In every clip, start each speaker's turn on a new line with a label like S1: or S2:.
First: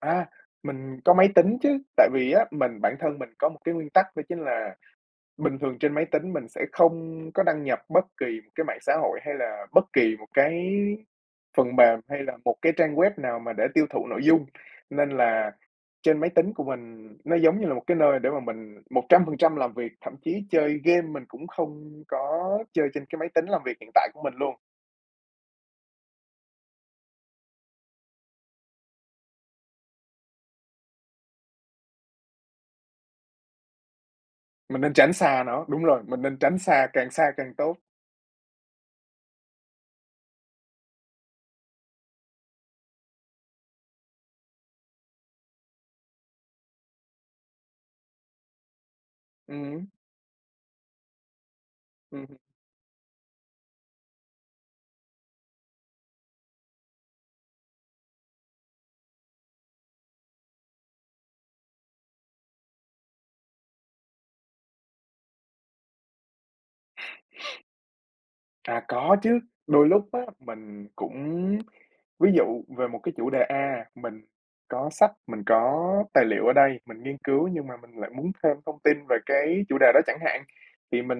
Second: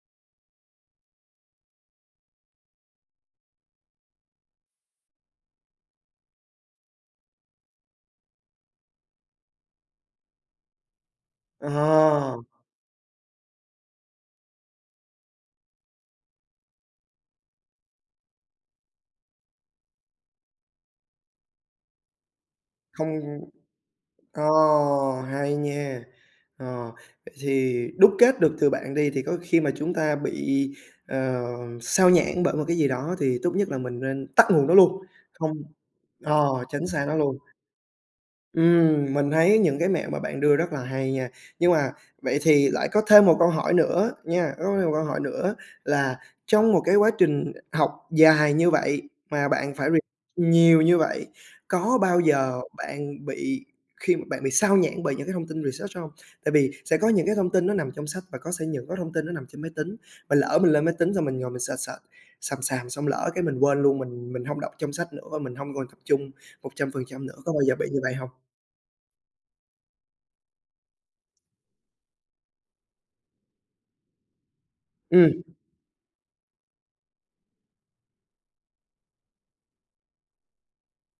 S1: À, mình có máy tính chứ, tại vì á mình bản thân mình có một cái nguyên tắc đó chính là bình thường trên máy tính mình sẽ không có đăng nhập bất kỳ một cái mạng xã hội hay là bất kỳ một cái phần mềm hay
S2: Ờ!
S1: là một cái trang web nào mà để tiêu thụ nội dung. Nên là trên máy tính của mình nó giống như là một cái nơi để mà mình 100% làm việc, thậm chí chơi game mình cũng không có chơi trên cái máy
S2: Không
S1: tính làm việc hiện tại của mình
S2: ờ,
S1: luôn.
S2: hay nha! Ờ, vậy thì đúc kết được từ bạn đi thì có khi mà chúng ta bị, ờ, xao nhãng bởi một cái gì đó thì tốt nhất là mình nên tắt nguồn đó
S1: Mình nên
S2: luôn,
S1: tránh xa
S2: không
S1: nó, đúng rồi, mình nên
S2: ờ,
S1: tránh xa,
S2: tránh xa
S1: càng
S2: nó
S1: xa
S2: luôn.
S1: càng tốt.
S2: Ừm, mình thấy những cái mẹo mà bạn đưa rất là hay nha. Nhưng mà vậy thì lại có thêm một câu hỏi nữa nha, có thêm một câu hỏi nữa là trong một cái quá trình học dài như vậy mà
S1: Ừm
S2: bạn
S1: hứm.
S2: phải re nhiều như vậy, có bao
S1: Ừm hứm.
S2: giờ bạn bị khi mà bạn bị xao nhãng bởi những cái thông tin research hông? Tại vì sẽ có những cái thông tin nó nằm trong sách và có sẽ những có thông tin nó nằm trên máy tính, mà lỡ mình lên máy tính xong mình ngồi mình search, search xàm xàm xong lỡ cái mình quên luôn, mình mình hông đọc trong sách nữa và mình hông còn tập trung 100% nữa, có bao giờ bị như vậy hông?
S1: À, có chứ, đôi lúc á mình cũng ví dụ về một cái chủ đề A, mình có sách,
S2: Ừm.
S1: mình có tài liệu ở đây, mình nghiên cứu nhưng mà mình lại muốn thêm thông tin về cái chủ đề đó chẳng hạn. Thì mình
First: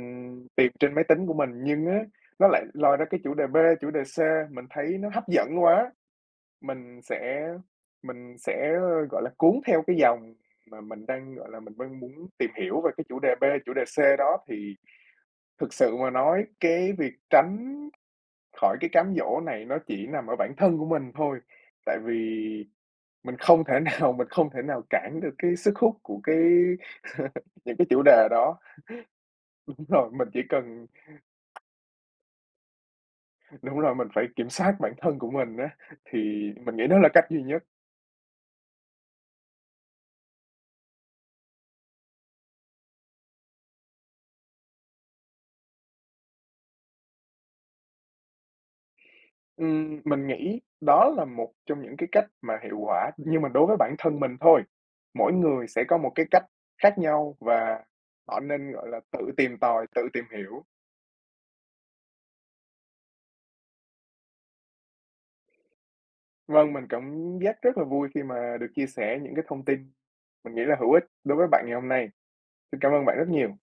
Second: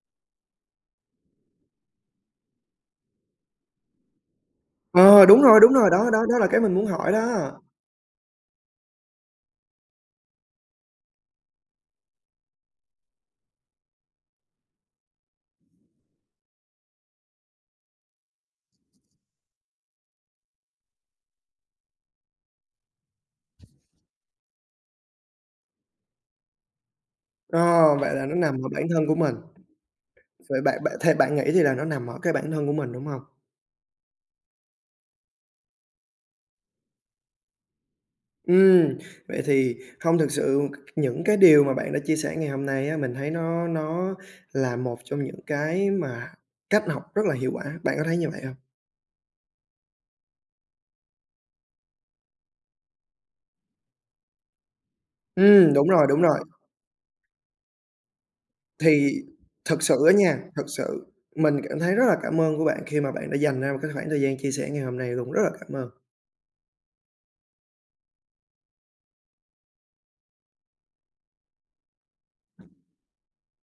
S1: tìm trên máy tính của mình, nhưng á, nó lại lôi ra cái chủ đề B, chủ đề C mình thấy nó hấp
S2: Ờ! Đúng rồi,
S1: dẫn
S2: đúng rồi,
S1: quá,
S2: đó, đó, đó là cái mình muốn
S1: mình
S2: hỏi đó.
S1: sẽ mình sẽ, gọi là, cuốn theo cái dòng mà mình đang, gọi là, mình đang muốn tìm hiểu về cái chủ đề B, chủ đề C đó. Thì thực sự mà nói cái việc tránh khỏi cái cám dỗ này nó chỉ nằm ở bản thân của mình thôi, tại vì mình không thể nào, mình không thể nào cản được cái sức hút của cái
S2: Ờ,
S1: những cái chủ
S2: vậy là
S1: đề
S2: nó nằm
S1: đó.
S2: ở bản thân của mình.
S1: Đúng rồi, mình chỉ
S2: Vậy bạn
S1: cần
S2: bạn theo bạn nghĩ thì là nó nằm ở cái bản thân của mình, đúng hông?
S1: Đúng rồi, mình phải kiểm soát bản thân của mình á, thì mình nghĩ đó là cách duy nhất.
S2: Ừm, vậy thì hông thực sự c c những cái điều mà bạn đã chia sẻ ngày hôm nay á, mình thấy nó nó là một trong những cái mà cách học rất là hiệu quả, bạn có thấy như vậy hông?
S1: Ừm, mình nghĩ đó là một trong những cái cách mà hiệu quả, nhưng mà đối với bản thân mình thôi. Mỗi người
S2: Ừm,
S1: sẽ
S2: đúng
S1: có
S2: rồi,
S1: một
S2: đúng
S1: cái
S2: rồi!
S1: cách khác nhau và họ nên, gọi là,
S2: Thì
S1: tự tìm
S2: thực
S1: tòi, tự
S2: sự á
S1: tìm
S2: nha,
S1: hiểu.
S2: thực sự mình cảm thấy rất là cảm ơn của bạn khi mà bạn đã dành ra một cái khoảng thời gian chia sẻ ngày hôm nay luôn, rất là cảm ơn.
S1: Vâng, mình cảm giác rất là vui khi mà được chia sẻ những cái thông tin mình nghĩ là hữu ích đối với bạn ngày hôm nay. Xin cảm ơn bạn rất nhiều.